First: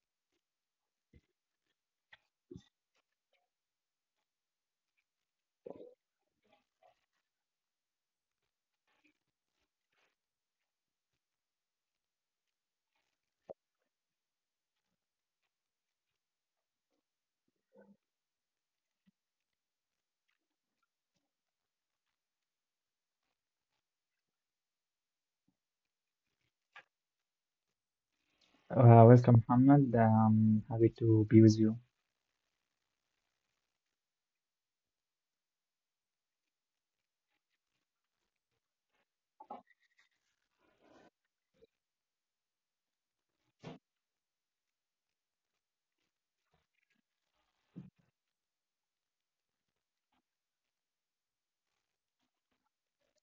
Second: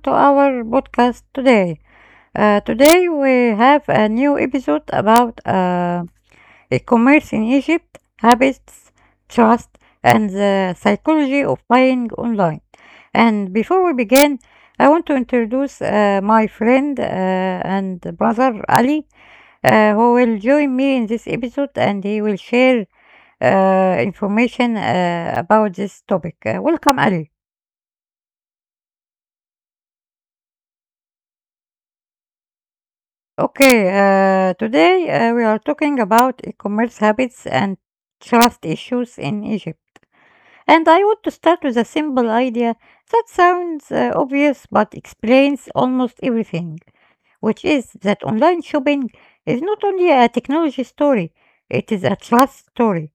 to our podcast today. Today, we have a new episode about e-commerce in Egypt, habits, trust, and the psychology of buying online. And before we begin, I want to introduce my friend and brother Ali, who will join me in this episode, and he will share information about this topic. Welcome, Ali. Welcome, Muhammad. I'm happy to be with you. Okay, today we are talking about e-commerce habits and trust issues in Egypt. And I want to start with a simple idea that sounds obvious but explains almost everything, which is that online shopping is not only a technology story, it is a trust story.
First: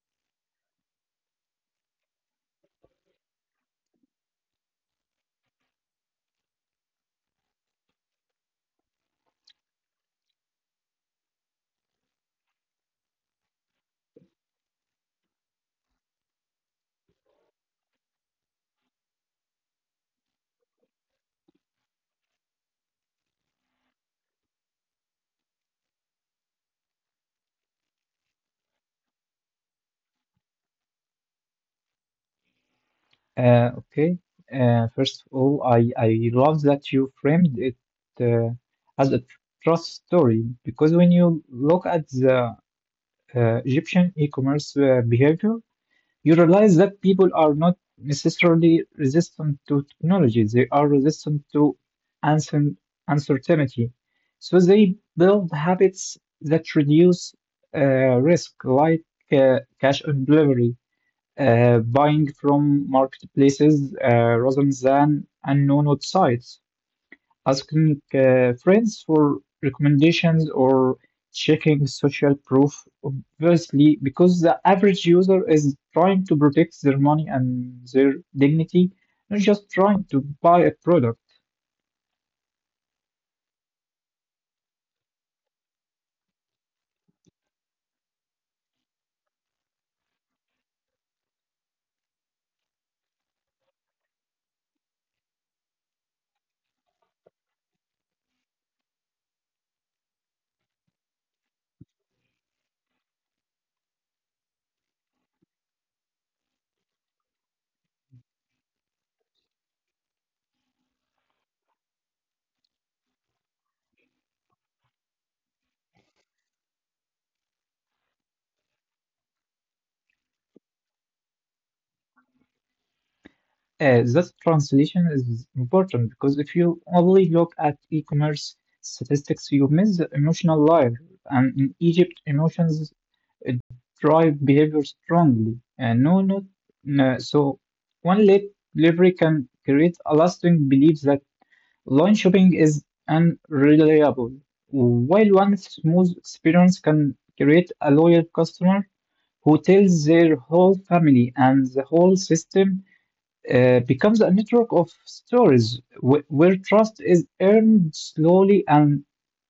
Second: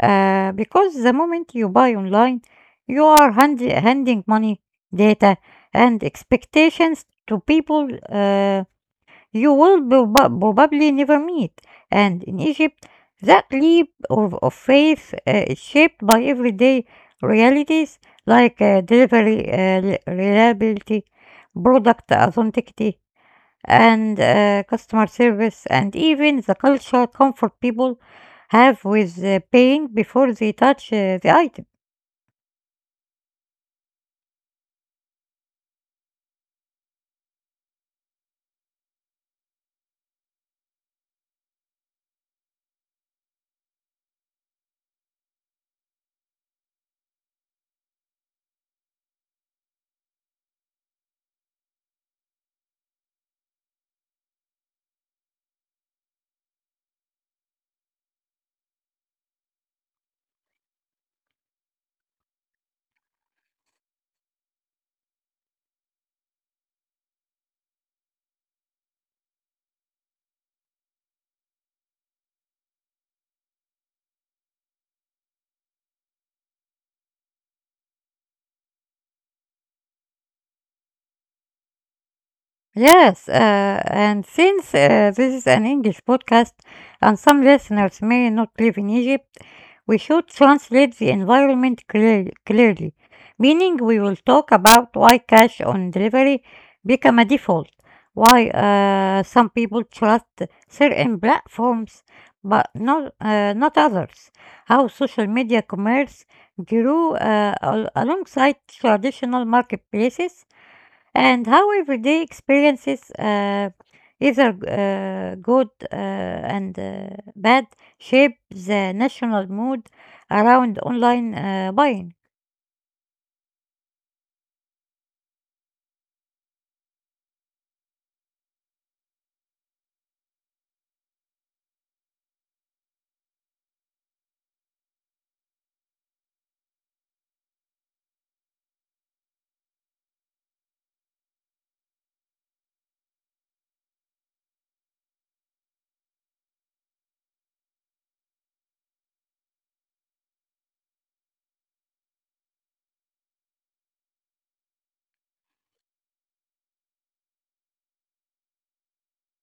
Because the moment you buy online, you are handing money, data, and expectations to people. Uh, you will probably never meet. And in Egypt, that leap of faith is shaped by everyday realities like delivery reliability, product authenticity, and customer service, and even the cultural comfort people have with pain before they touch the item. Uh, okay. First of all, I love that you framed it uh, as a trust story because when you look at the Egyptian e-commerce behavior, you realize that people are not necessarily resistant to technology. They are resistant to uncer- uncertainty. So they build habits that reduce uh, risk, like cash on delivery, buying from marketplaces rather than unknown websites, asking friends for recommendations, or checking social proof, obviously, because the average user is trying to protect their money and their dignity, not just trying to buy a product. Yes. And since this is an English podcast and some listeners may not live in Egypt, we should translate the environment clearly, meaning we will talk about why cash on delivery become a default, why some people trust certain platforms but not others, how social media commerce grew alongside traditional marketplaces and how everyday experiences, either good and bad, shape the national mood around online buying. That translation is important because if you only look at e-commerce statistics, you miss the emotional life. And in Egypt, emotions uh, drive behavior strongly. No, not no. So one late delivery can create a lasting belief that online shopping is unreliable, while one smooth experience can create a loyal customer who tells their whole family, and the whole system becomes a network of stories where trust is earned slowly and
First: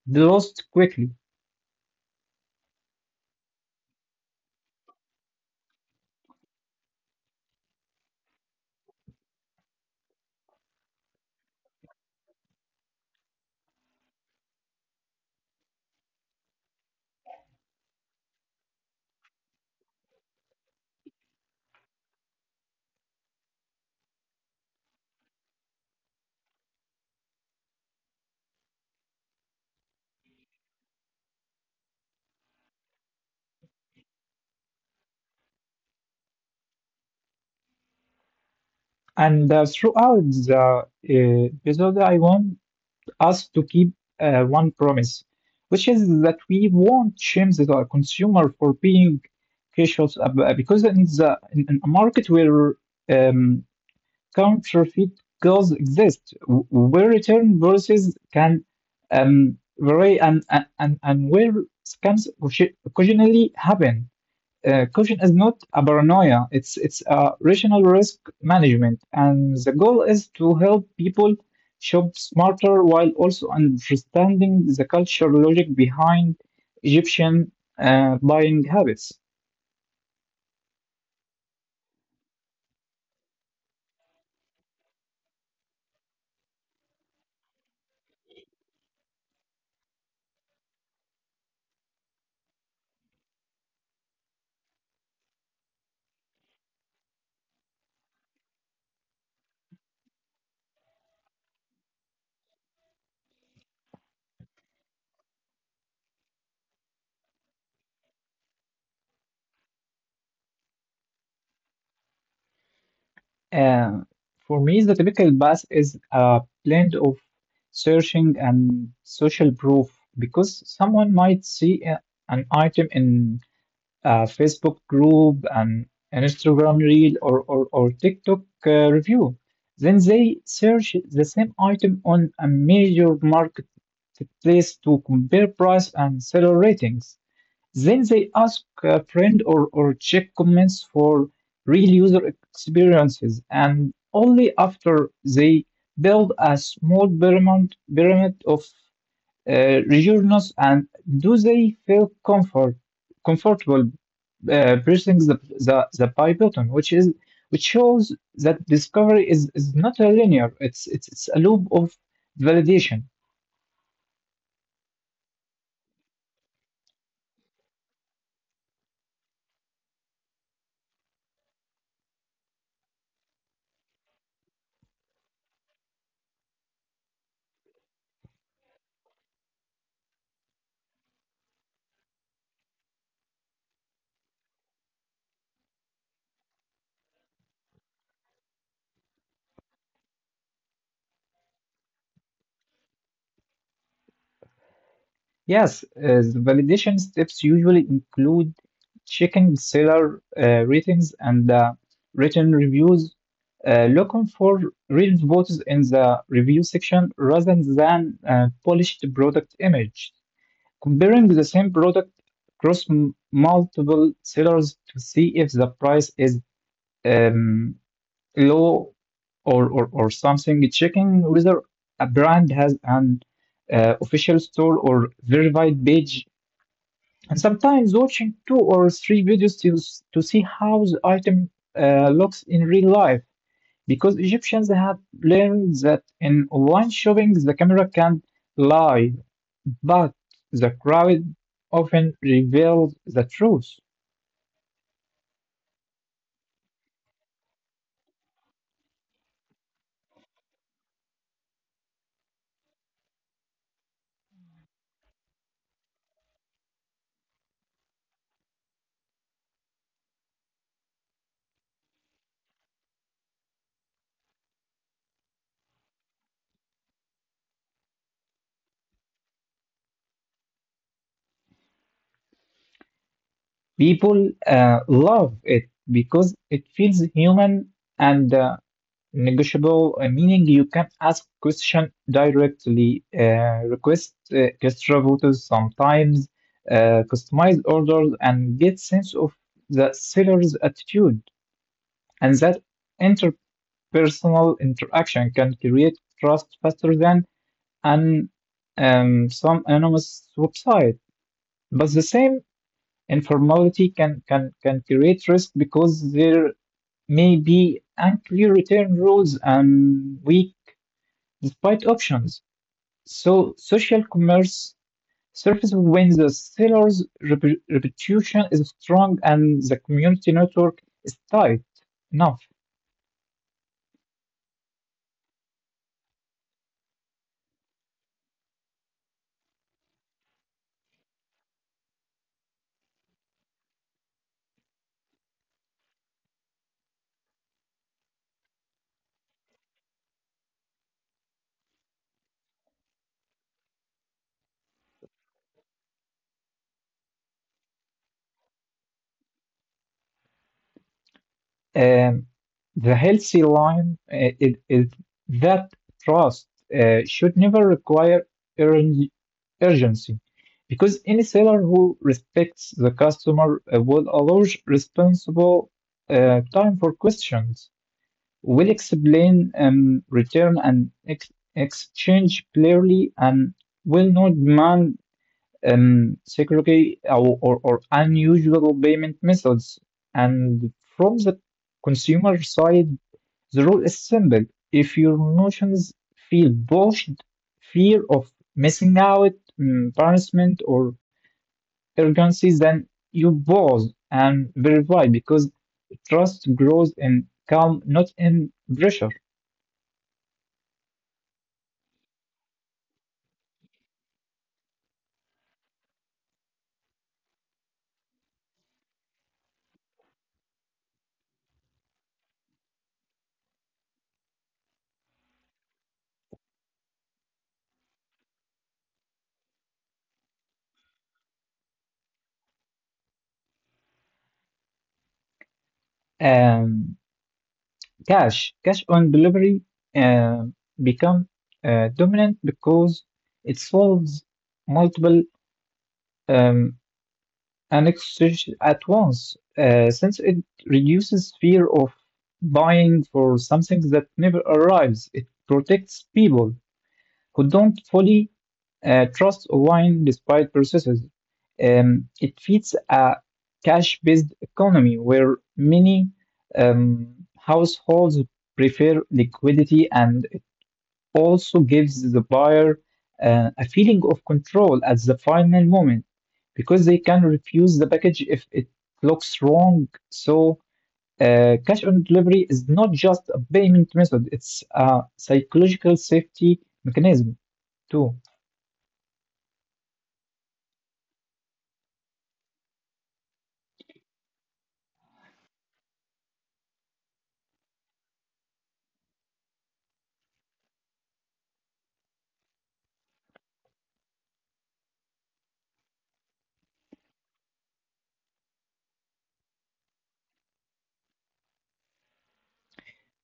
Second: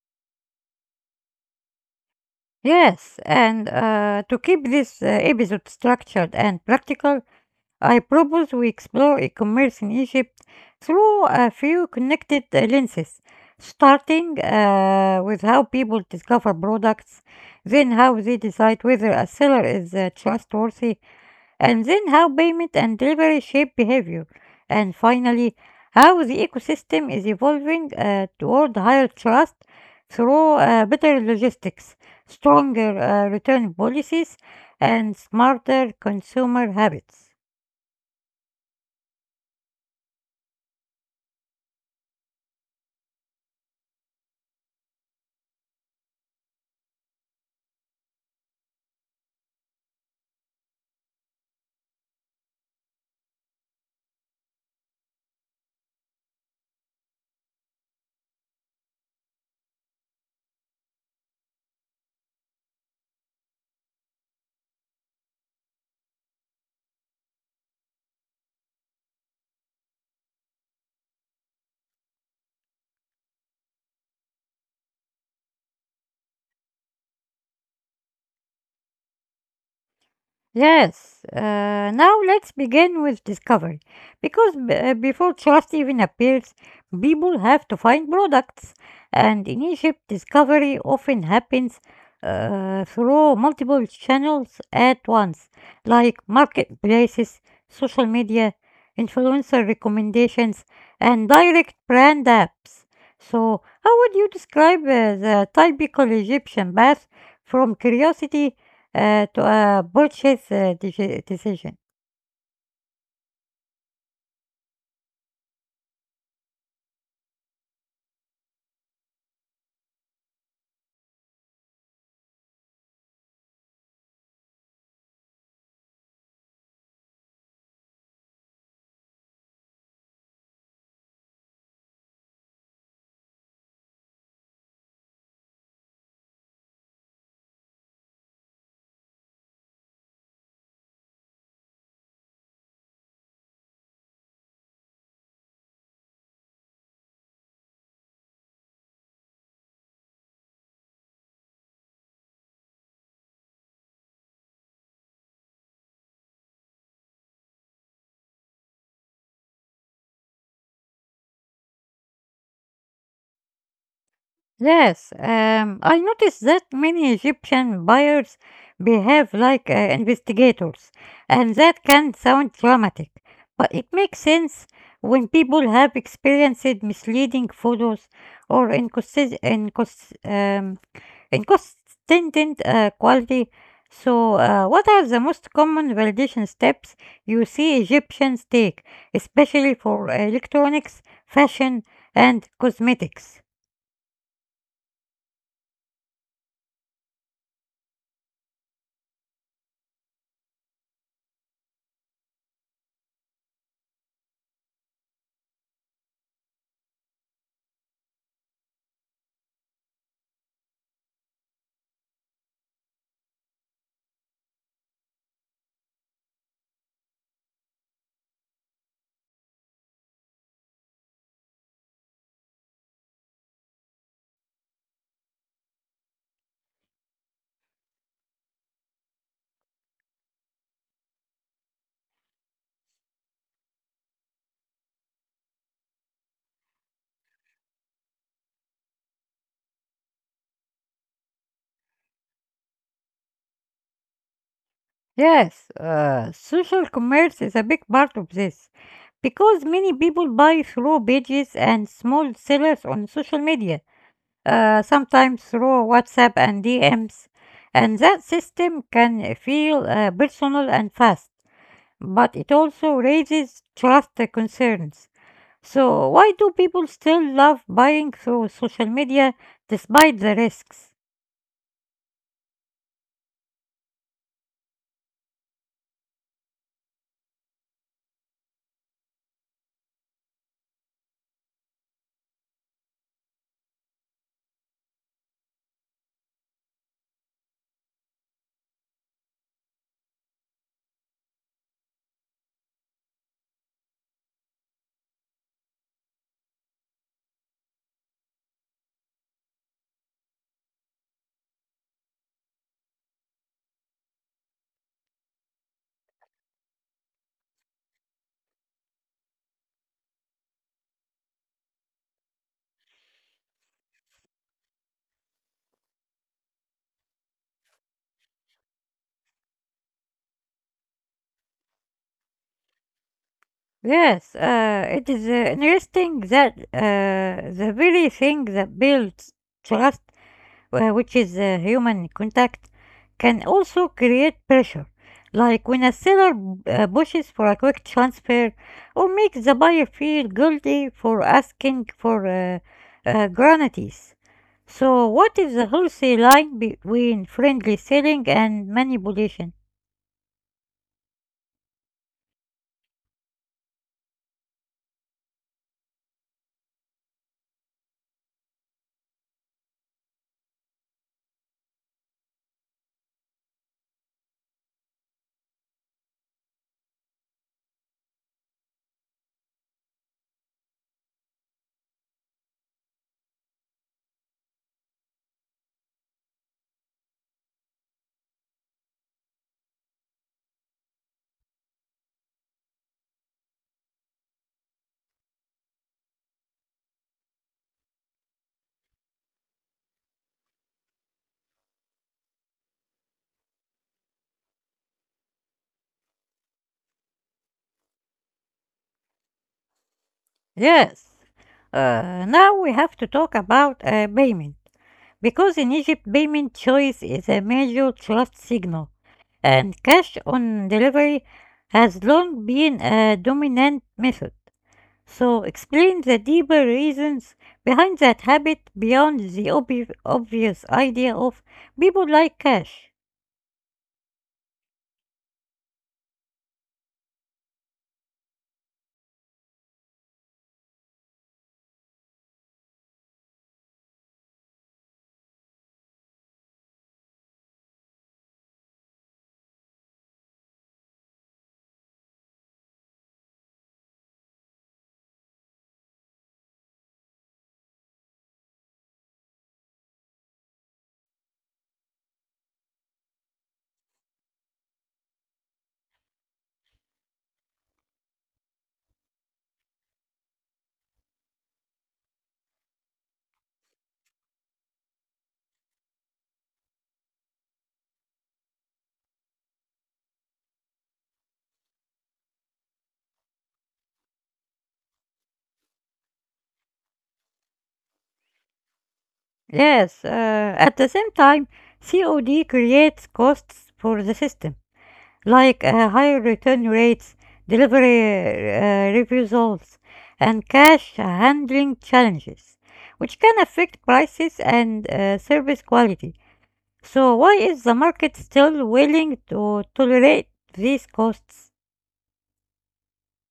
lost quickly. Yes, and to keep this episode structured and practical, I propose we explore e commerce in Egypt through a few connected lenses, starting with how people discover products, then how they decide whether a seller is trustworthy and then how payment and delivery shape behavior, and finally, how the ecosystem is evolving toward higher trust through better logistics, stronger return policies, and smarter consumer habits. And throughout the episode, I want us to keep one promise, which is that we won't shame the consumer for being cautious because in the in a market where um, counterfeit goods exist, where return policies can vary, and where scams occasionally happen. Caution is not a paranoia, it's a rational risk management, and the goal is to help people shop smarter while also understanding the cultural logic behind Egyptian buying habits. Yes. Now let's begin with discovery. Because before trust even appears, people have to find products. And in Egypt, discovery often happens through multiple channels at once, like marketplaces, social media, influencer recommendations, and direct brand apps. So, how would you describe the typical Egyptian bath from curiosity to a purchase decision? Uh, for me, the typical path is a blend of searching and social proof because someone might see an item in a Facebook group, an Instagram reel, or TikTok review. Then they search the same item on a major marketplace to compare price and seller ratings. Then they ask a friend or check comments for real user experiences, and only after they build a small pyramid of reassurance and do they feel comfortable pressing the buy button, which is which shows that discovery is not a linear. It's a loop of validation. Yes. I noticed that many Egyptian buyers behave like investigators, and that can sound dramatic, but it makes sense when people have experienced misleading photos or inconsist- incons- and consistent quality. So, what are the most common validation steps you see Egyptians take, especially for electronics, fashion, and cosmetics? Yes, Validation steps usually include checking seller ratings and written reviews, looking for real photos in the review section rather than polished product image, comparing the same product across multiple sellers to see if the price is um, low or something, checking whether a brand has an official store or verified page, and sometimes watching two or three videos to, to see how the item looks in real life, because Egyptians have learned that in online shopping the camera can lie, but the crowd often reveals the truth. Yes. Social commerce is a big part of this because many people buy through pages and small sellers on social media, sometimes through WhatsApp and DMs, and that system can feel personal and fast, but it also raises trust concerns. So, why do people still love buying through social media despite the risks? People love it because it feels human and, negotiable, meaning you can ask question directly, request extra voters sometimes, customize orders, and get sense of the seller's attitude. And that interpersonal interaction can create trust faster than an some anonymous website. But the same informality can create risk because there may be unclear return rules and weak despite options, so social commerce surfaces when the seller's reputation is strong and the community network is tight enough. Yes, it is interesting that the very thing that builds trust which is human contact, can also create pressure, like when a seller pushes for a quick transfer or makes the buyer feel guilty for asking for granities. So, what is the healthy line between friendly selling and manipulation? Um, the healthy line uh, is that trust should never require urgen- urgency, because any seller who respects the customer will allow responsible time for questions, will explain return and exchange clearly, and will not demand security or unusual payment methods. And from the consumer side, the rule is simple. If your notions feel pushed, fear of missing out, embarrassment, or urgency, then you pause and verify because trust grows in calm, not in pressure. Yes. Now we have to talk about payment. Because in Egypt, payment choice is a major trust signal, and cash on delivery has long been a dominant method. So, explain the deeper reasons behind that habit beyond the obvious idea of people like cash. Um, cash on delivery um become dominant because it solves multiple um, annexes at once, since it reduces fear of buying for something that never arrives. It protects people who don't fully trust online, despite processes, it feeds a cash-based economy where many households prefer liquidity, and it also gives the buyer a feeling of control at the final moment because they can refuse the package if it looks wrong. So, cash on delivery is not just a payment method, it's a psychological safety mechanism too. Yes. At the same time, COD creates costs for the system, like higher return rates, delivery refusals, and cash handling challenges, which can affect prices and service quality. So, why is the market still willing to tolerate these costs?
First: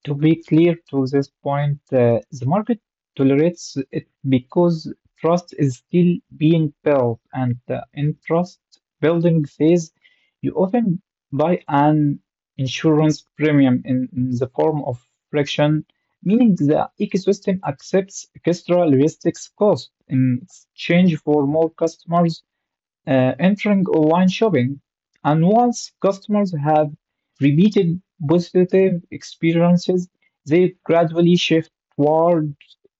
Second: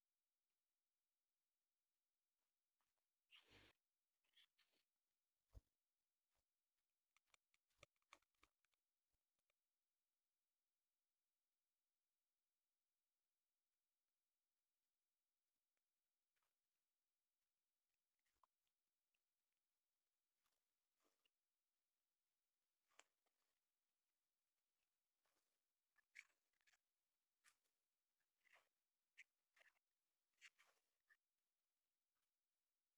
To be clear to this point, the market tolerates it because trust is still being built, and in trust building phase, you often buy an insurance premium in the form of friction, meaning the ecosystem accepts extra logistics cost in exchange for more customers entering online shopping. And once customers have repeated positive experiences, they gradually shift toward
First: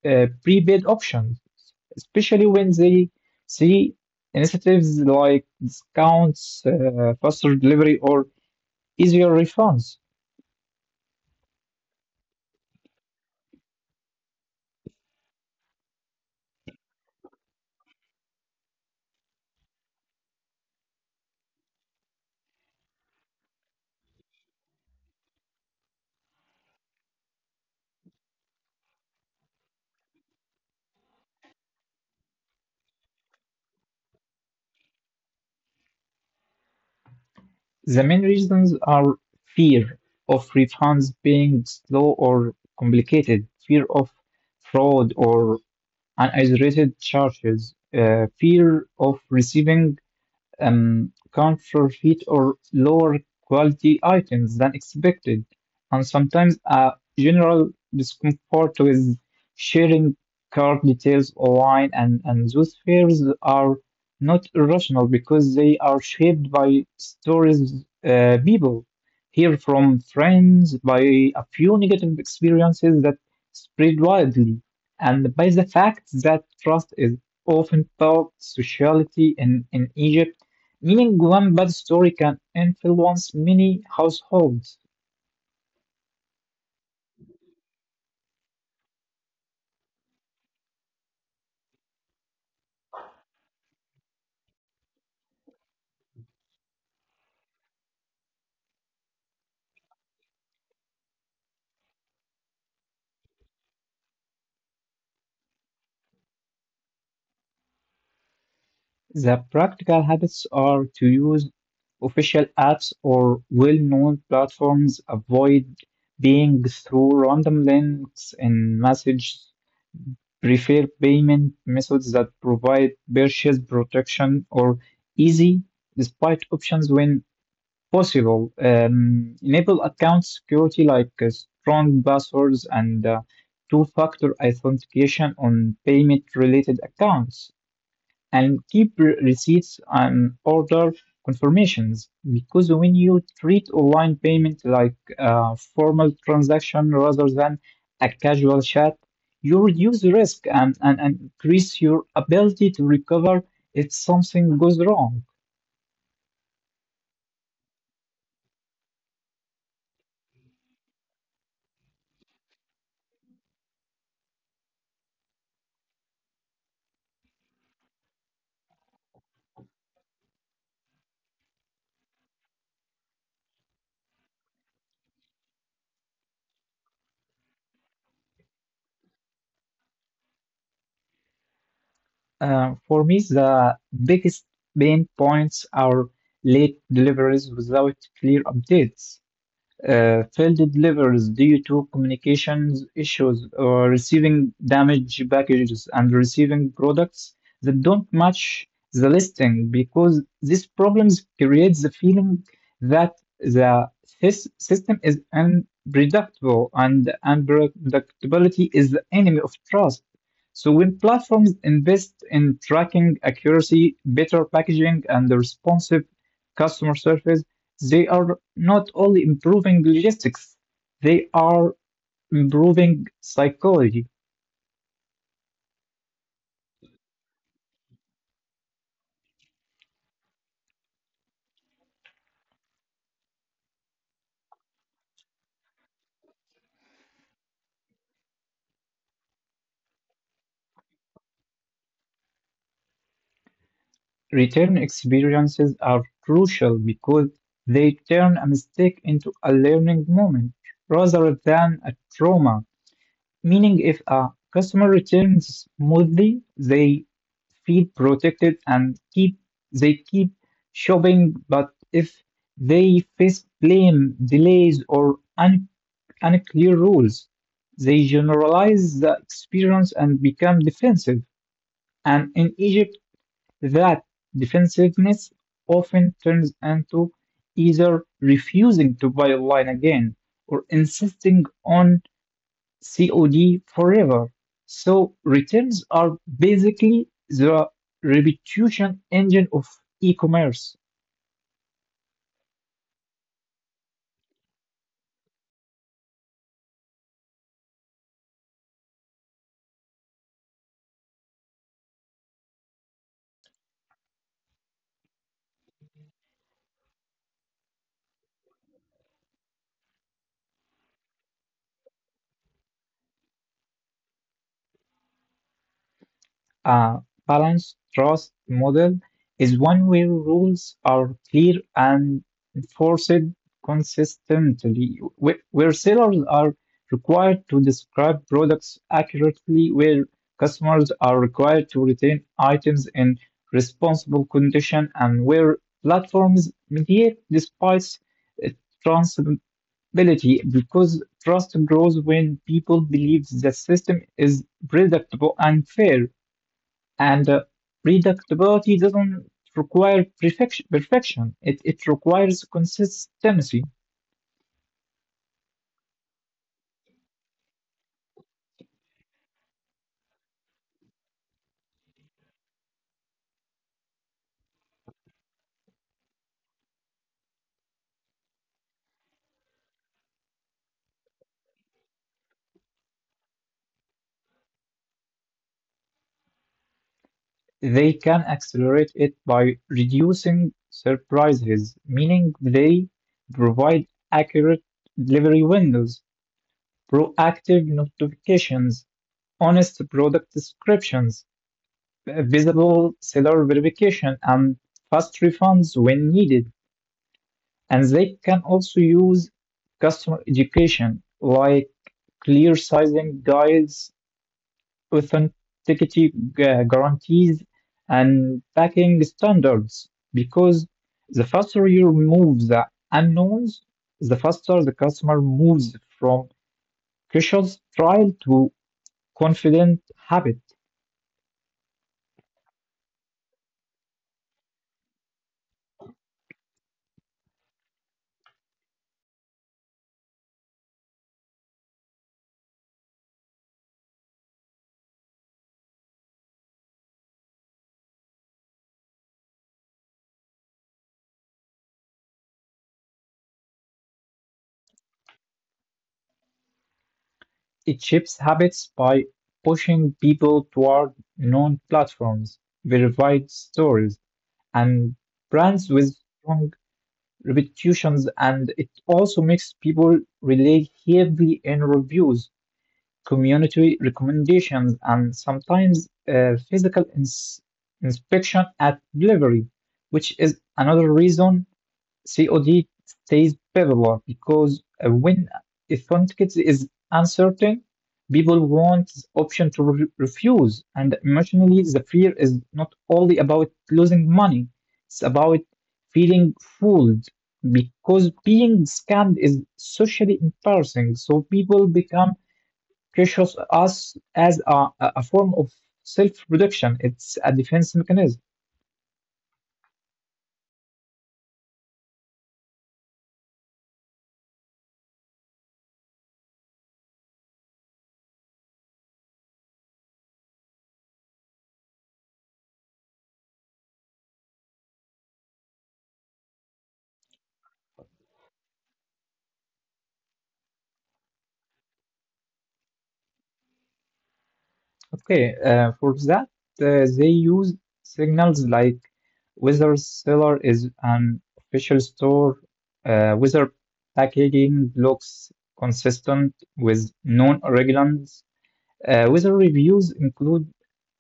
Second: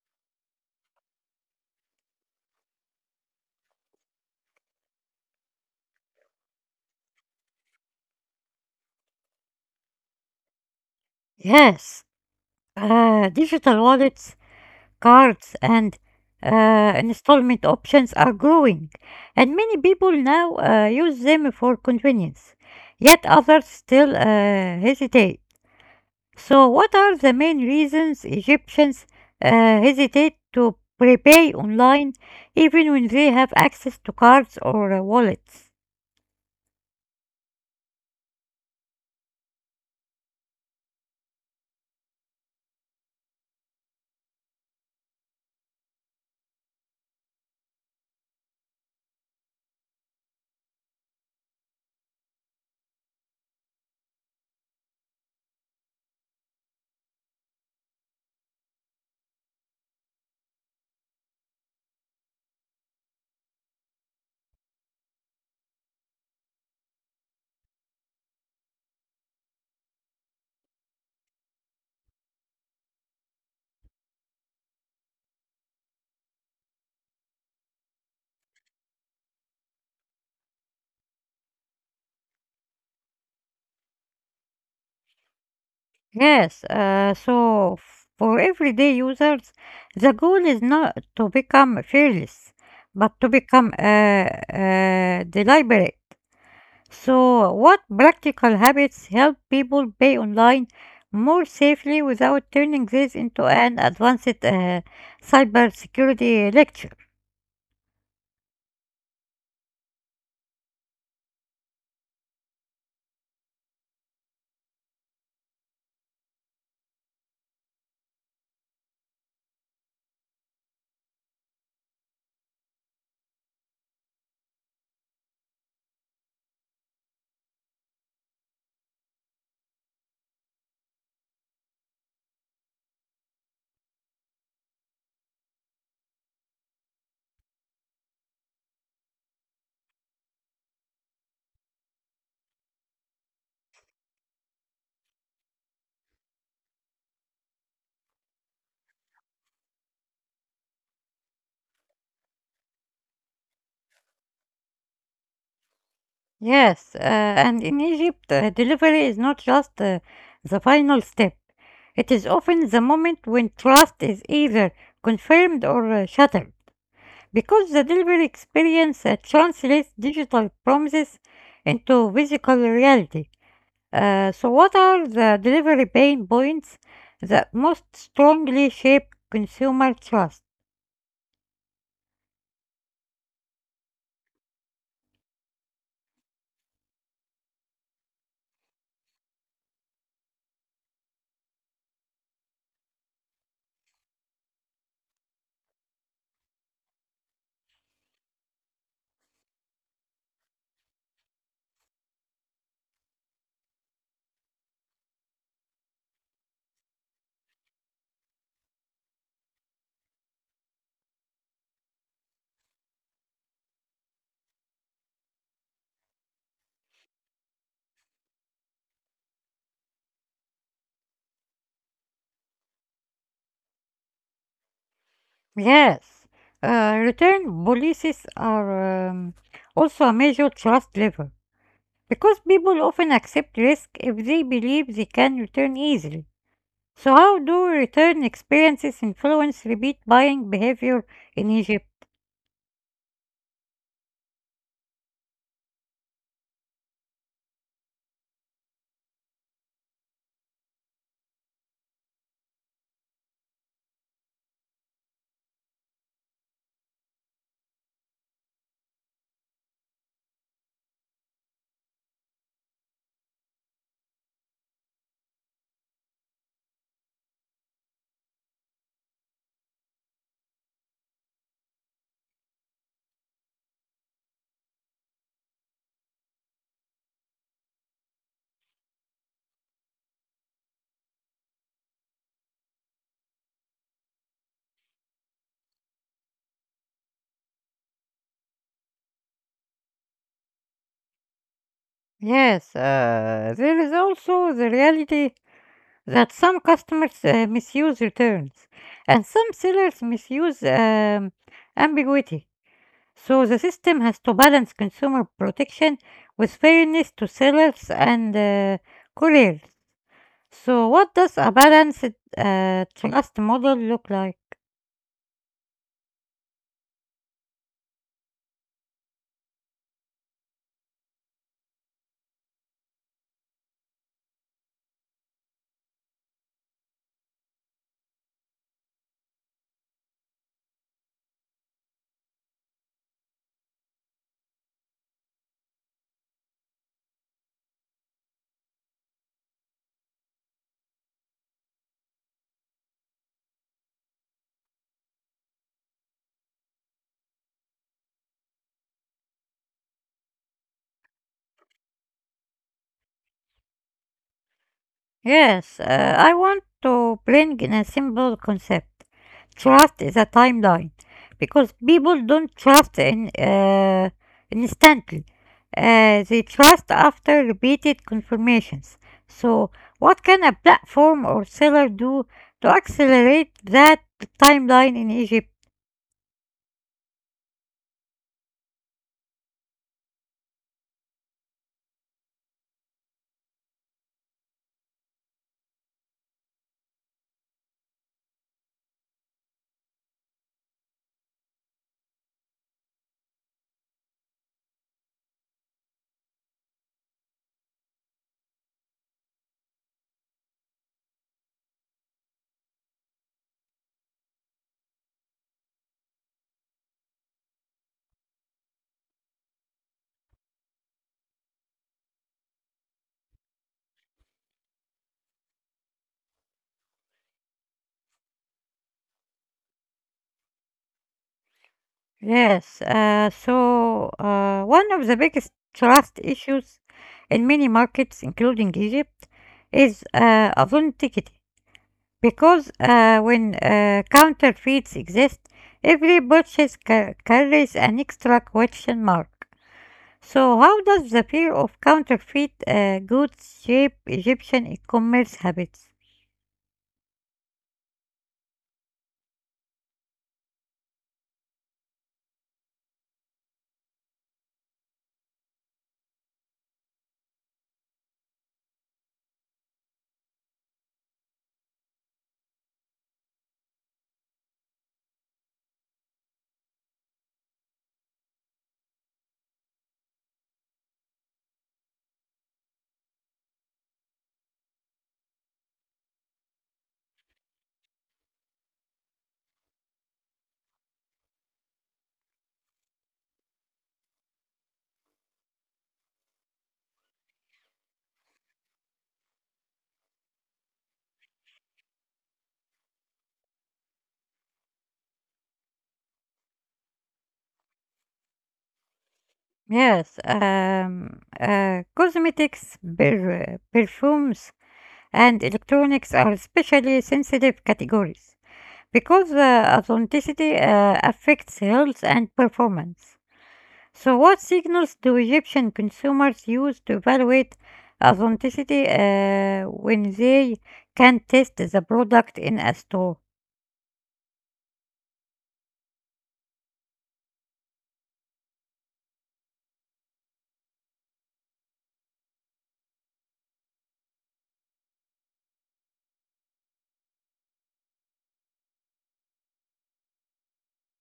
prepaid options, especially when they see initiatives like discounts, faster delivery, or easier refunds. Yes. Digital wallets, cards, and installment options are growing, and many people now use them for convenience, yet others still hesitate. So, what are the main reasons Egyptians uh, hesitate to prepay online even when they have access to cards or wallets? The main reasons are fear of refunds being slow or complicated, fear of fraud, or and isolated churches, fear of receiving counterfeit or lower quality items than expected, and sometimes a general discomfort with sharing card details online, and those fears are not irrational because they are shaped by stories people hear from friends, by a few negative experiences that spread widely, and by the fact that trust is often taught sociality in Egypt, meaning one bad story can influence many households. Yes, so for everyday users, the goal is not to become fearless, but to become deliberate. So, what practical habits help people pay online more safely without turning this into an advanced cybersecurity lecture? The practical habits are to use official apps or well-known platforms, avoid being through random links in messages, prefer payment methods that provide purchase protection or easy despite options when possible. Enable account security like strong passwords and two-factor authentication on payment-related accounts, and keep receipts and order confirmations. Because when you treat online payment like a formal transaction rather than a casual chat, you reduce risk and, and increase your ability to recover if something goes wrong. Yes, and in Egypt, delivery is not just the final step. It is often the moment when trust is either confirmed or shattered, because the delivery experience translates digital promises into physical reality. So, what are the delivery pain points that most strongly shape consumer trust? For me, the biggest pain points are late deliveries without clear updates. Failed deliveries due to communications issues, or receiving damaged packages, and receiving products that don't match the listing, because these problems create the feeling that the system is unpredictable, and unpredictability is the enemy of trust. So when platforms invest in tracking accuracy, better packaging, and responsive customer service, they are not only improving logistics, they are improving psychology. Yes. Return policies are also a major trust lever, because people often accept risk if they believe they can return easily. So, how do return experiences influence repeat buying behavior in Egypt? Return experiences are crucial because they turn a mistake into a learning moment rather than a trauma. Meaning, if a customer returns smoothly, they feel protected and keep shopping. But if they face blame, delays, or un and clear rules, they generalize the experience and become defensive. And in Egypt, that defensiveness often turns into either refusing to buy online again or insisting on COD forever. So returns are basically the reputation engine of e-commerce. Yes. There is also the reality that some customers misuse returns and some sellers misuse ambiguity. So, the system has to balance consumer protection with fairness to sellers and couriers. So, what does a balanced trust model look like? A balanced trust model is one where rules are clear and enforced consistently, where sellers are required to describe products accurately, where customers are required to retain items in responsible condition, and where platforms mediate despite uh, transparency, because trust grows when people believe the system is predictable and fair. And predictability doesn't require perfection. It requires consistency. Yes. I want to bring in a simple concept. Trust is a timeline because people don't trust in instantly. They trust after repeated confirmations. So, what can a platform or seller do to accelerate that timeline in Egypt? They can accelerate it by reducing surprises, meaning they provide accurate delivery windows, proactive notifications, honest product descriptions, visible seller verification, and fast refunds when needed. And they can also use customer education like clear sizing guides, authenticity guarantees, and packing standards. Because the faster you remove the unknowns, the faster the customer moves from cautious trial to confident habit. Yes, so one of the biggest trust issues in many markets, including Egypt, is authenticity. Because when counterfeits exist, every purchase carries an extra question mark. So, how does the fear of counterfeit goods shape Egyptian e-commerce habits? It shapes habits by pushing people toward known platforms, verified stories, and brands with strong reputations, and it also makes people rely heavily on reviews, community recommendations, and sometimes physical inspection at delivery, which is another reason COD stays popular because when authenticates is uncertain, people want the option to refuse. And emotionally, the fear is not only about losing money, it's about feeling fooled because being scammed is socially embarrassing. So people become cautious us as a form of self-protection. It's a defense mechanism. Yes. Cosmetics, perfumes, and electronics are especially sensitive categories because authenticity affects health and performance. So, what signals do Egyptian consumers use to evaluate authenticity when they can test the product in a store? Okay, for that, they use signals like whether seller is an official store, whether packaging looks consistent with known regulations, weather reviews include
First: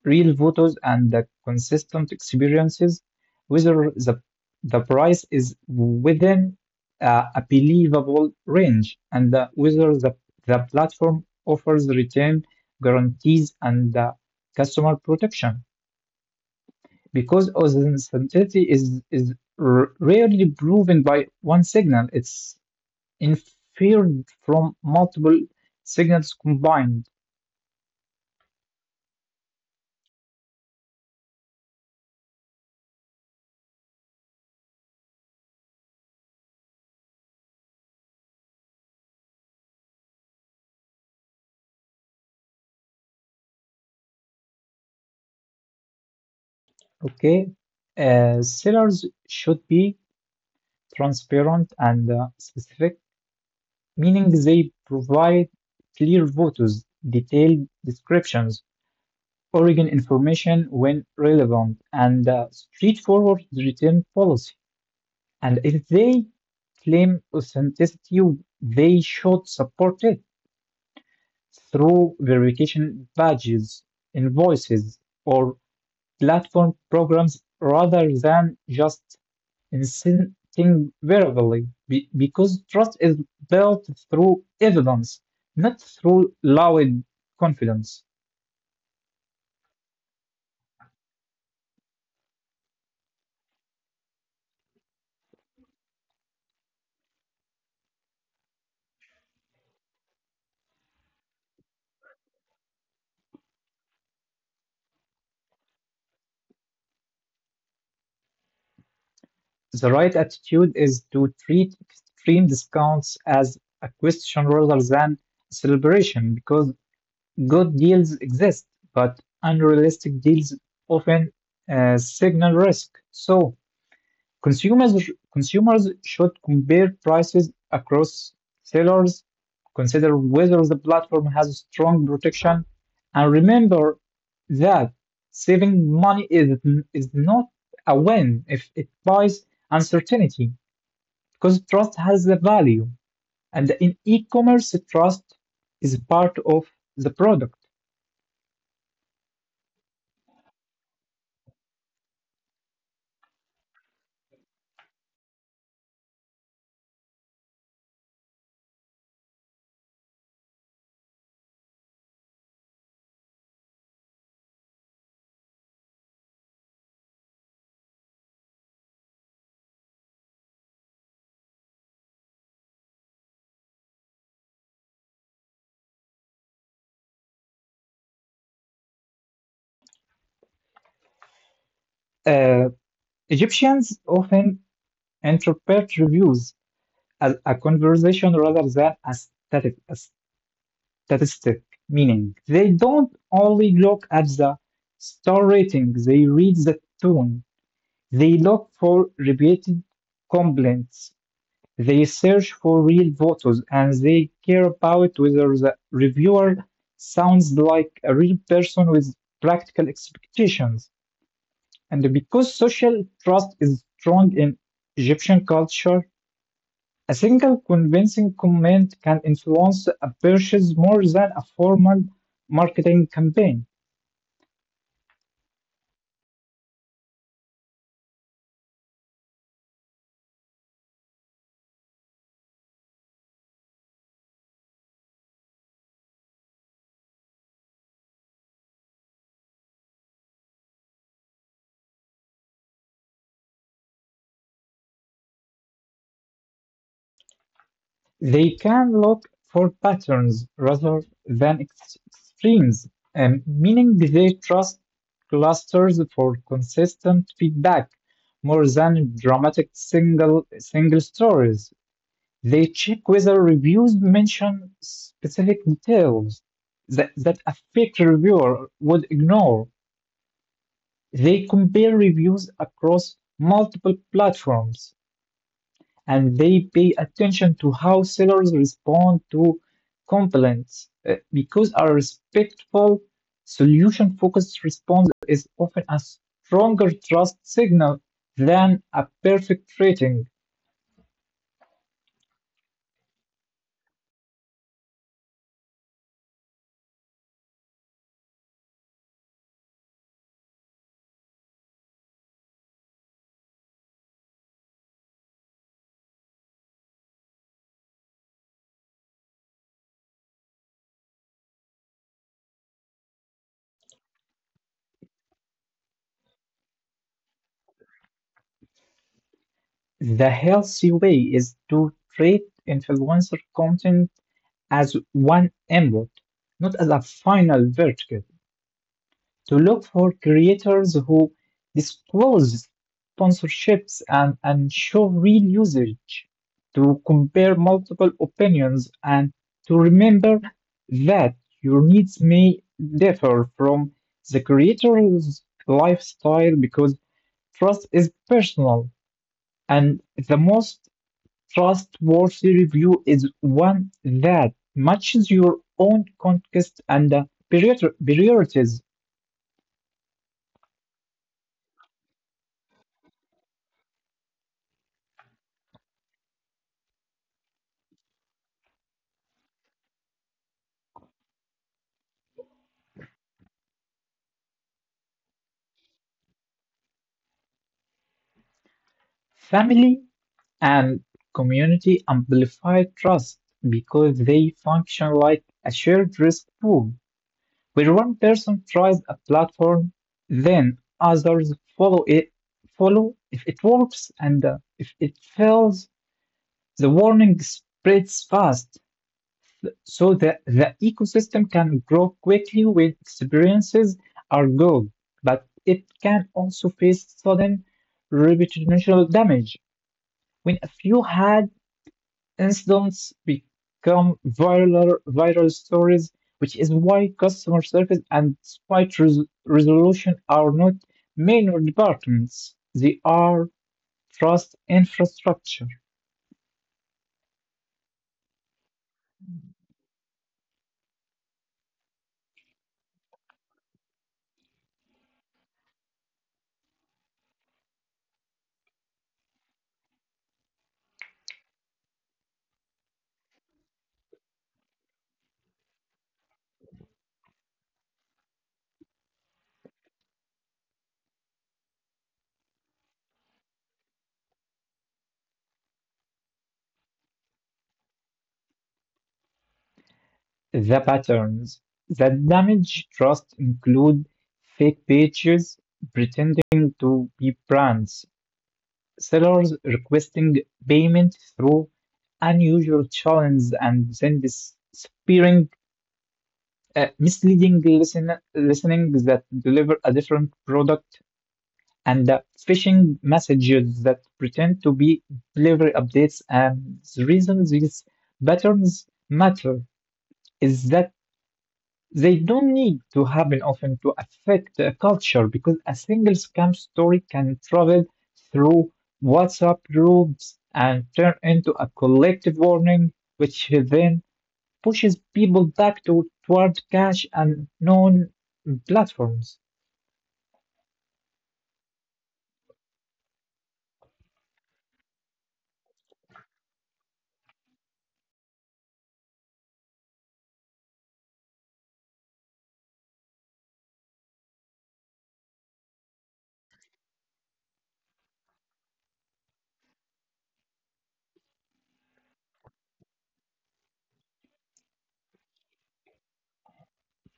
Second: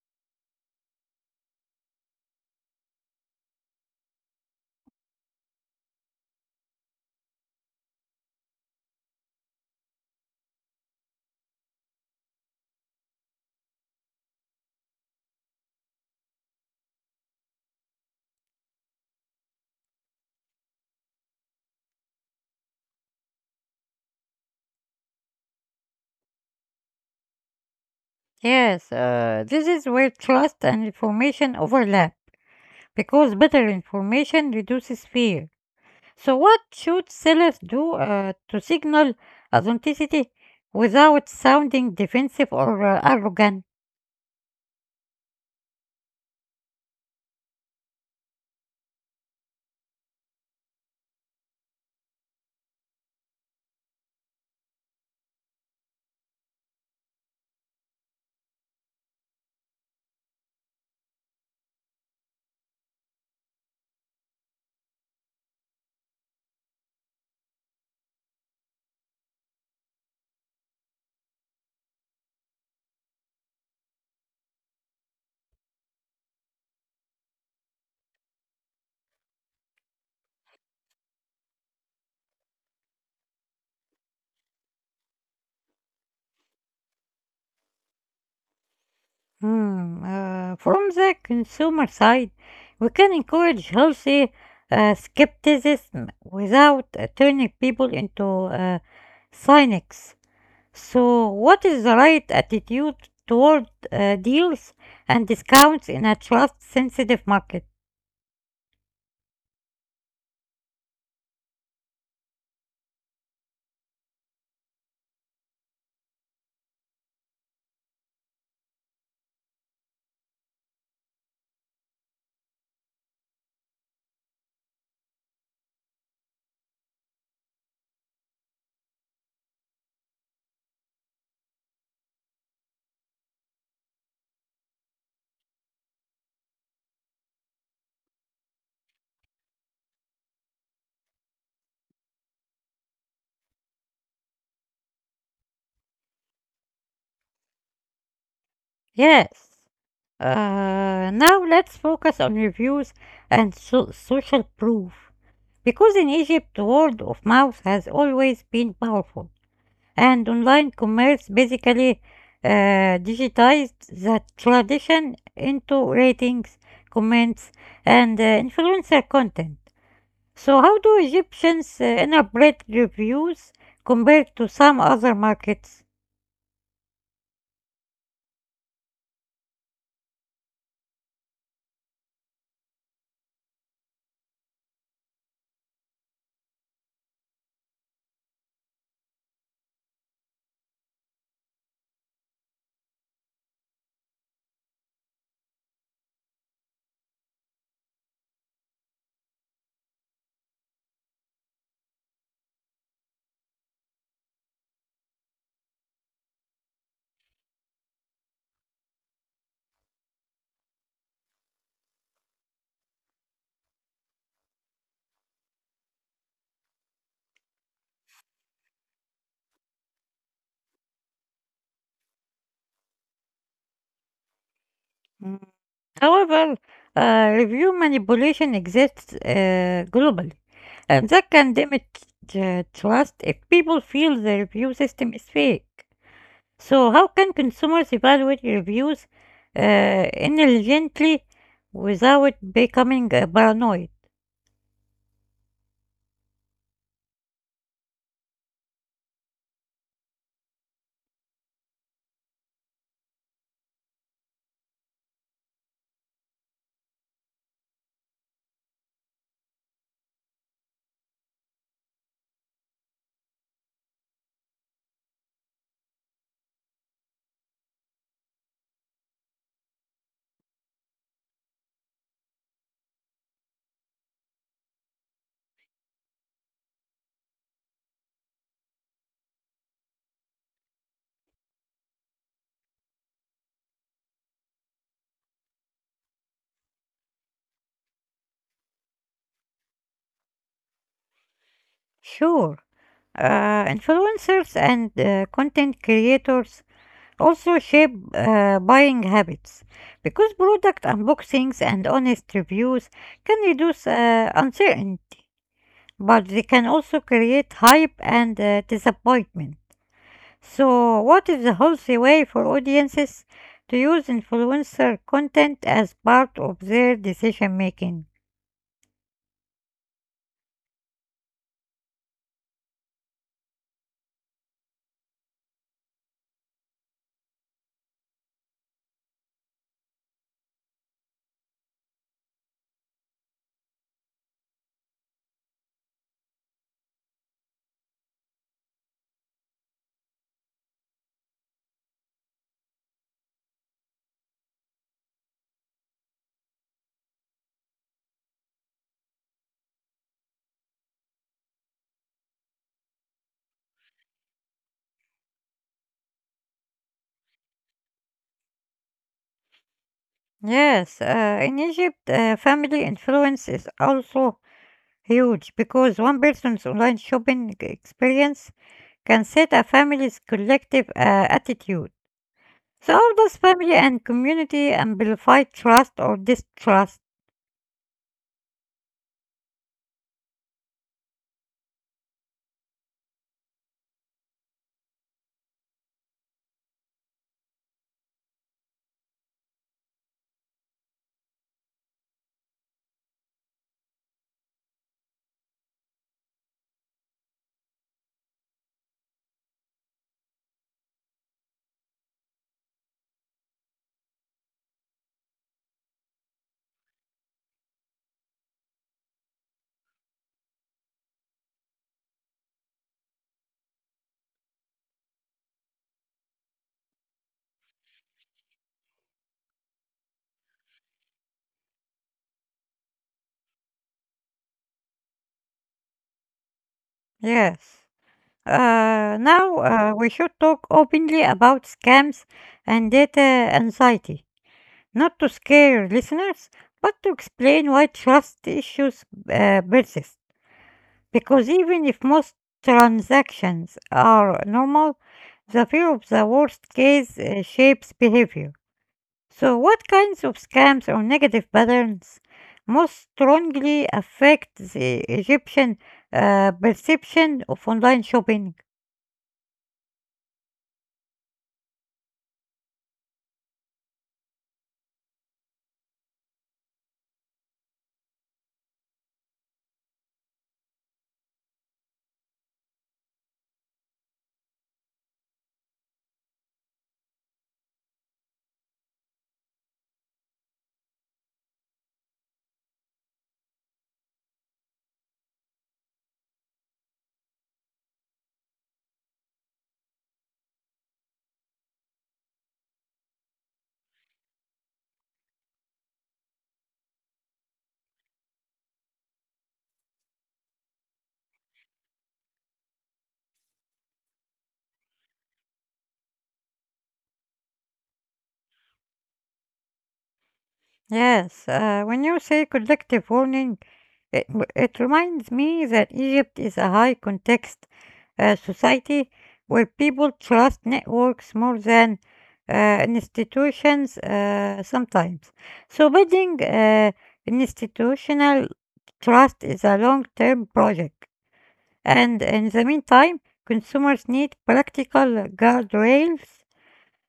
real photos and the consistent experiences. Whether the price is within a believable range, and whether the platform offers return guarantees and customer protection. Because authenticity is rarely proven by one signal, it's inferred from multiple signals combined. Yes. This is where trust and information overlap because better information reduces fear. So, what should sellers do to signal authenticity without sounding defensive or arrogant? Okay. Sellers should be transparent and specific, meaning they provide clear photos, detailed descriptions, origin information when relevant, and straightforward return policy. And if they claim authenticity, they should support it through verification badges, invoices, or platform programs rather than just instinctively because trust is built through evidence, not through loud confidence. Hmm. From the consumer side, we can encourage healthy skepticism without turning people into cynics. So, what is the right attitude toward deals and discounts in a trust sensitive market? The right attitude is to treat extreme discounts as a question rather than a celebration because good deals exist, but unrealistic deals often signal risk. So, Consumers consumers should compare prices across sellers, consider whether the platform has strong protection, and remember that saving money is not a win if it buys uncertainty, because trust has a value, and in e-commerce, trust is part of the product. Yes. Now let's focus on reviews and social proof. Because in Egypt, word of mouth has always been powerful, and online commerce basically digitized that tradition into ratings, comments, and influencer content. So, how do Egyptians interpret reviews compared to some other markets? Uh, Egyptians often interpret reviews as a conversation rather than a statistic, meaning they don't only look at the star rating, they read the tone, they look for repeated complaints, they search for real voters, and they care about whether the reviewer sounds like a real person with practical expectations. And because social trust is strong in Egyptian culture, a single convincing comment can influence a purchase more than a formal marketing campaign. However, review manipulation exists globally, and that can damage trust if people feel the review system is fake. So, how can consumers evaluate reviews intelligently without becoming paranoid? They can look for patterns rather than extremes, meaning they trust clusters for consistent feedback more than dramatic single stories. They check whether reviews mention specific details that a fake reviewer would ignore. They compare reviews across multiple platforms, and they pay attention to how sellers respond to complaints because a respectful, solution focused response is often a stronger trust signal than a perfect rating. Sure. Influencers and content creators also shape buying habits because product unboxings and honest reviews can reduce uncertainty, but they can also create hype and disappointment. So, what is the healthy way for audiences to use influencer content as part of their decision making? The healthy way is to treat influencer content as one input, not as a final verdict, to look for creators who disclose sponsorships and show real usage, to compare multiple opinions, and to remember that your needs may differ from the creator's lifestyle because trust is personal, and the most trustworthy review is one that matches your own context and priori- priorities. Yes. In Egypt, family influence is also huge because one person's online shopping experience can set a family's collective attitude. So, how does family and community amplify trust or distrust? Family, and community amplify trust because they function like a shared risk pool, where one person tries a platform, then others follow if it works, and if it fails, the warning spreads fast. So that the ecosystem can grow quickly when experiences are good, but it can also face sudden reputational damage when a few had incidents become viral stories, which is why customer service and dispute resolution are not minor departments. They are trust infrastructure. Yes. Now we should talk openly about scams and data anxiety, not to scare listeners, but to explain why trust issues persist. Because even if most transactions are normal, the fear of the worst case shapes behavior. So, what kinds of scams or negative patterns most strongly affect the Egyptian perception of online shopping? The patterns that damage trust include fake pages pretending to be brands, sellers requesting payment through unusual channels and then disappearing, misleading listenings that deliver a different product, and the phishing messages that pretend to be delivery updates. And the reason these patterns matter is that they don't need to happen often to affect a culture because a single scam story can travel through WhatsApp groups and turn into a collective warning, which then pushes people toward cash and known platforms. Yes. When you say collective warning, it reminds me that Egypt is a high context society where people trust networks more than institutions sometimes. So, building an institutional trust is a long term project. And in the meantime, consumers need practical guardrails.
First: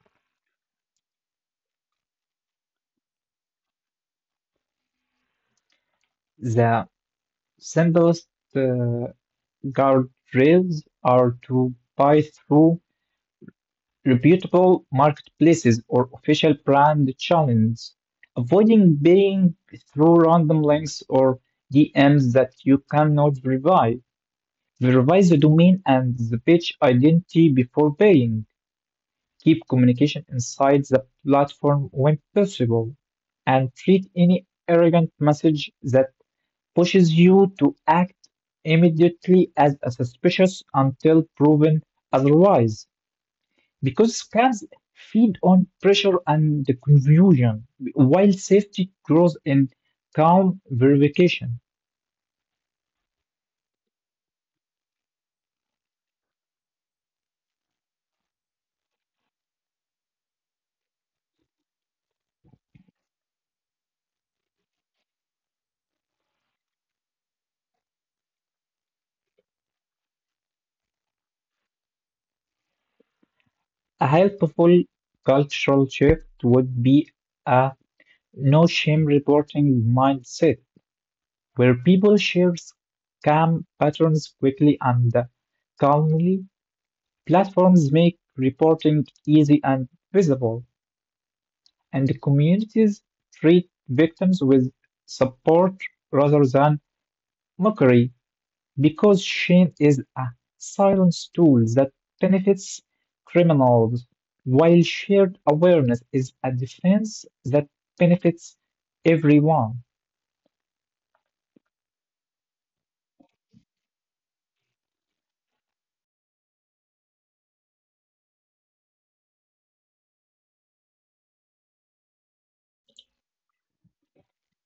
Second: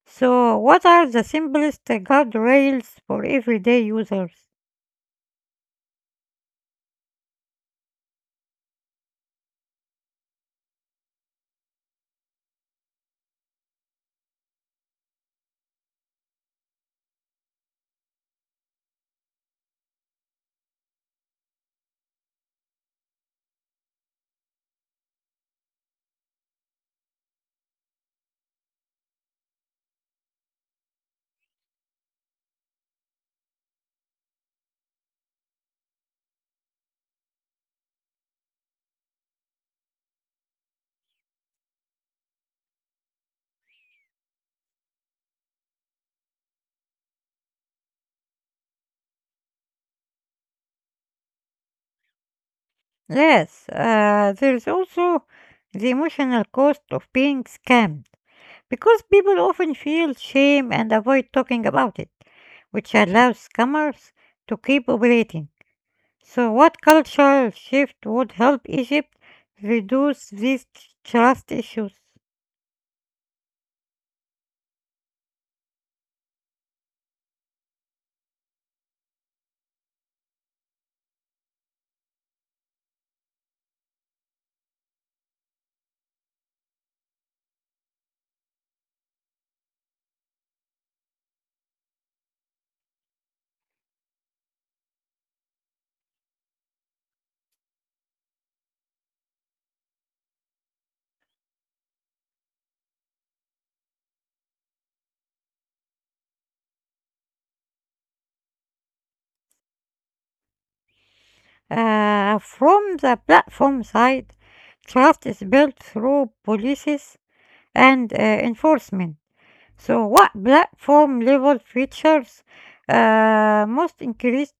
So, what are the simplest guardrails for everyday users? The simplest uh, guardrails are to buy through reputable marketplaces or official brand channels, avoiding paying through random links or DMs that you cannot verify. Verify the domain and the page identity before paying. Keep communication inside the platform when possible, and treat any arrogant message that pushes you to act immediately as a suspicious until proven otherwise. Because scams feed on pressure and the confusion, while safety grows in calm verification. Yes. There's also the emotional cost of being scammed because people often feel shame and avoid talking about it, which allows scammers to keep operating. So, what cultural shift would help Egypt reduce these trust issues? A helpful cultural shift would be a no shame reporting mindset where people share scam patterns quickly and calmly. Platforms make reporting easy and visible, and the communities treat victims with support rather than mockery because shame is a silent tool that benefits criminals, while shared awareness is a defense that benefits everyone. From the platform side, trust is built through policies and enforcement. So, what platform level features most increase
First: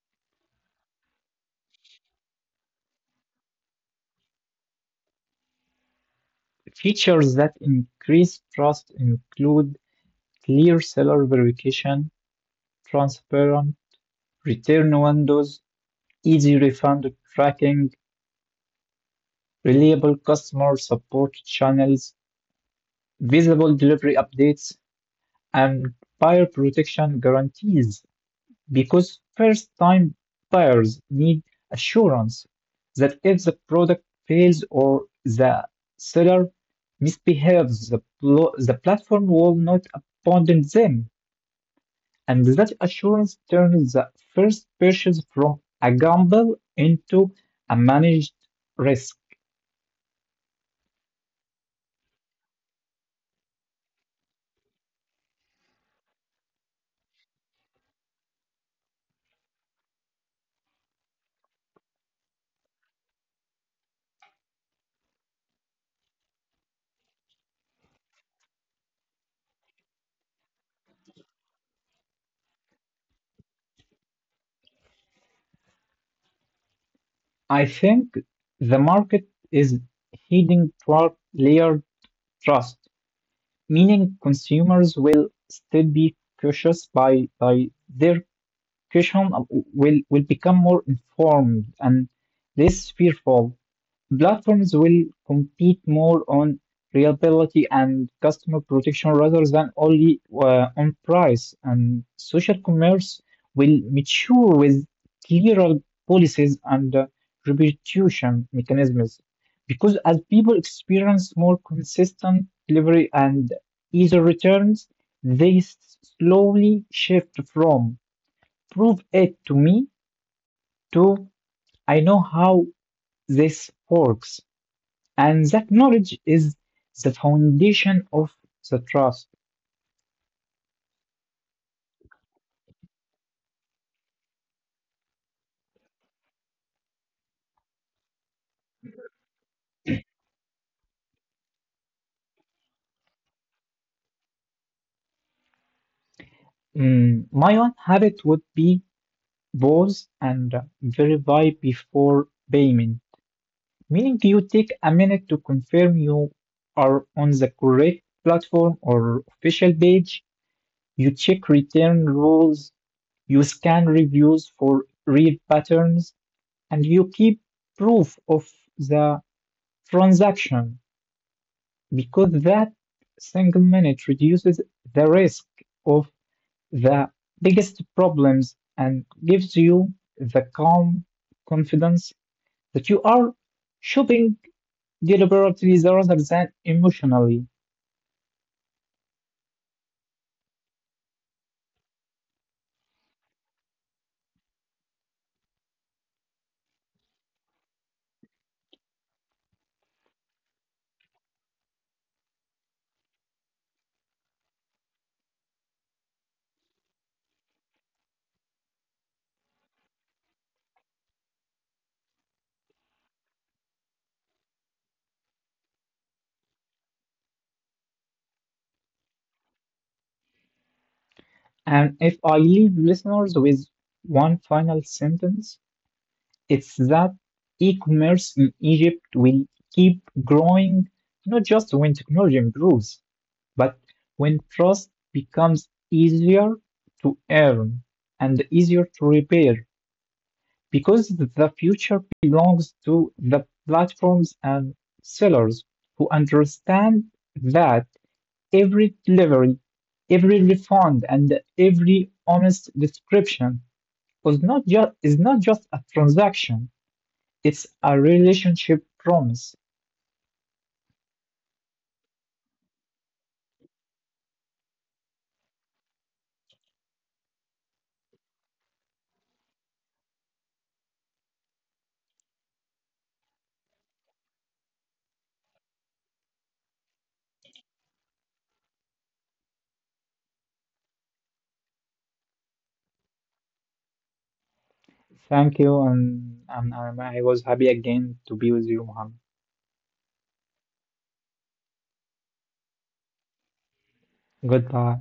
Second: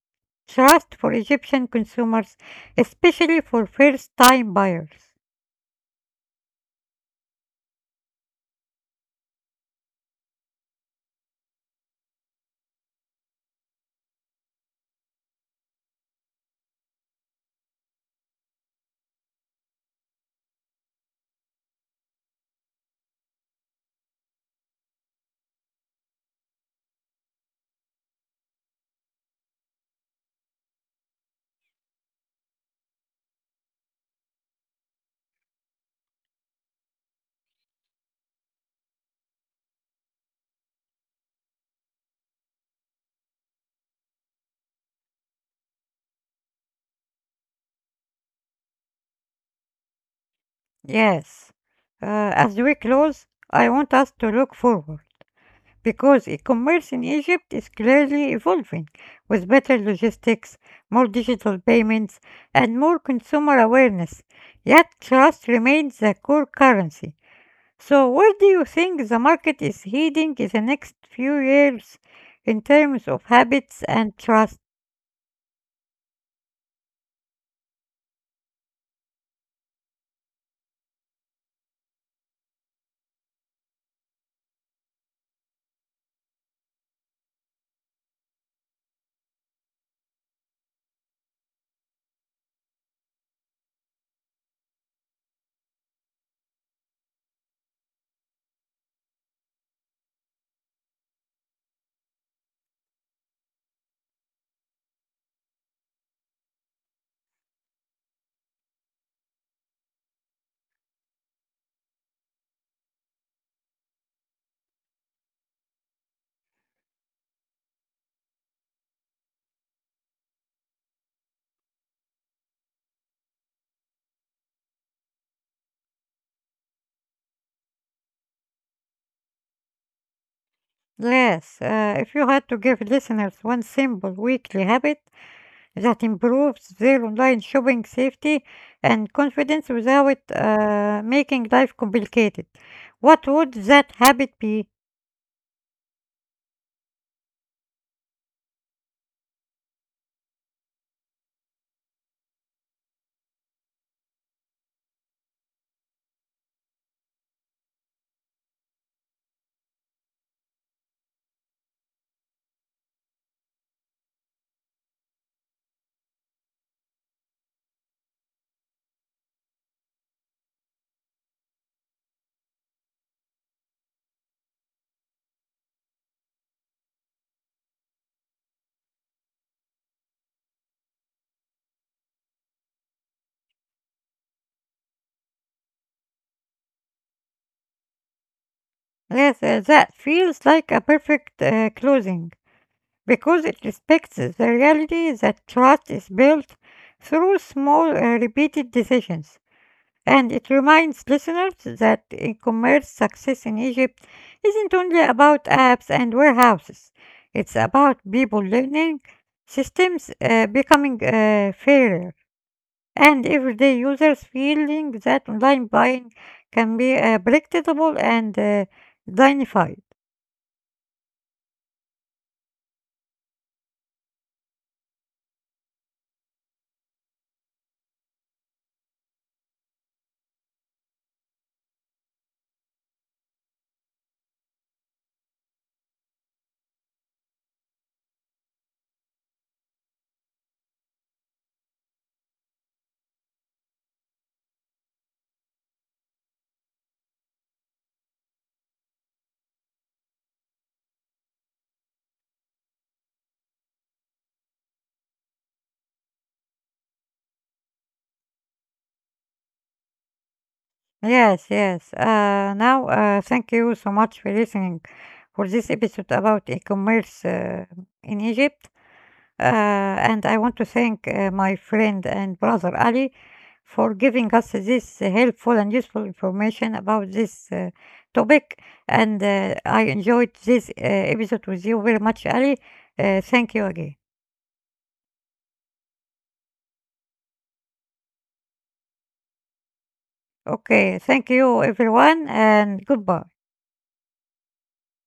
trust for Egyptian consumers, especially for first time buyers? Features that increase trust include clear seller verification, transparent return windows, easy refund tracking, reliable customer support channels, visible delivery updates, and buyer protection guarantees. Because first time buyers need assurance that if the product fails or the seller misbehaves, the platform will not abandon them, and that assurance turns the first purchase from a gamble into a managed risk. Yes. As we close, I want us to look forward, because e-commerce in Egypt is clearly evolving with better logistics, more digital payments, and more consumer awareness. Yet trust remains the core currency. So where do you think the market is heading in the next few years in terms of habits and trust? I think the market is heading toward layered trust, meaning consumers will still be cautious by their caution will become more informed and less fearful. Platforms will compete more on reliability and customer protection rather than only on price, and social commerce will mature with clearer policies and reputation mechanisms. Because as people experience more consistent delivery and easier returns, they s- slowly shift from prove it to me to I know how this works. And that knowledge is the foundation of the trust. Yes. If you had to give listeners one simple weekly habit that improves their online shopping safety and confidence without making life complicated, what would that habit be? My one habit would be pause and verify before payment, meaning you take a minute to confirm you are on the correct platform or official page. You check return rules, you scan reviews for real patterns, and you keep proof of the transaction, because that single minute reduces the risk of the biggest problems and gives you the calm confidence that you are shopping deliberately rather than emotionally. Yes. That feels like a perfect closing because it respects the reality that trust is built through small repeated decisions. And it reminds listeners that e commerce success in Egypt isn't only about apps and warehouses, it's about people learning, systems becoming fairer, and everyday users feeling that online buying can be predictable and dignified. And if I leave listeners with one final sentence, it's that e commerce in Egypt will keep growing, not just when technology improves, but when trust becomes easier to earn and easier to repair, because the future belongs to the platforms and sellers who understand that every delivery, every refund, and every honest description was not just is not just a transaction, it's a relationship promise. Yes, yes. Now, thank you so much for listening for this episode about e commerce in Egypt. And I want to thank my friend and brother Ali for giving us this helpful and useful information about this topic. And I enjoyed this episode with you very much, Ali. Thank you again. Thank you, and I was happy again to be with you, Mohammed. Okay, thank you, everyone, and goodbye. Goodbye.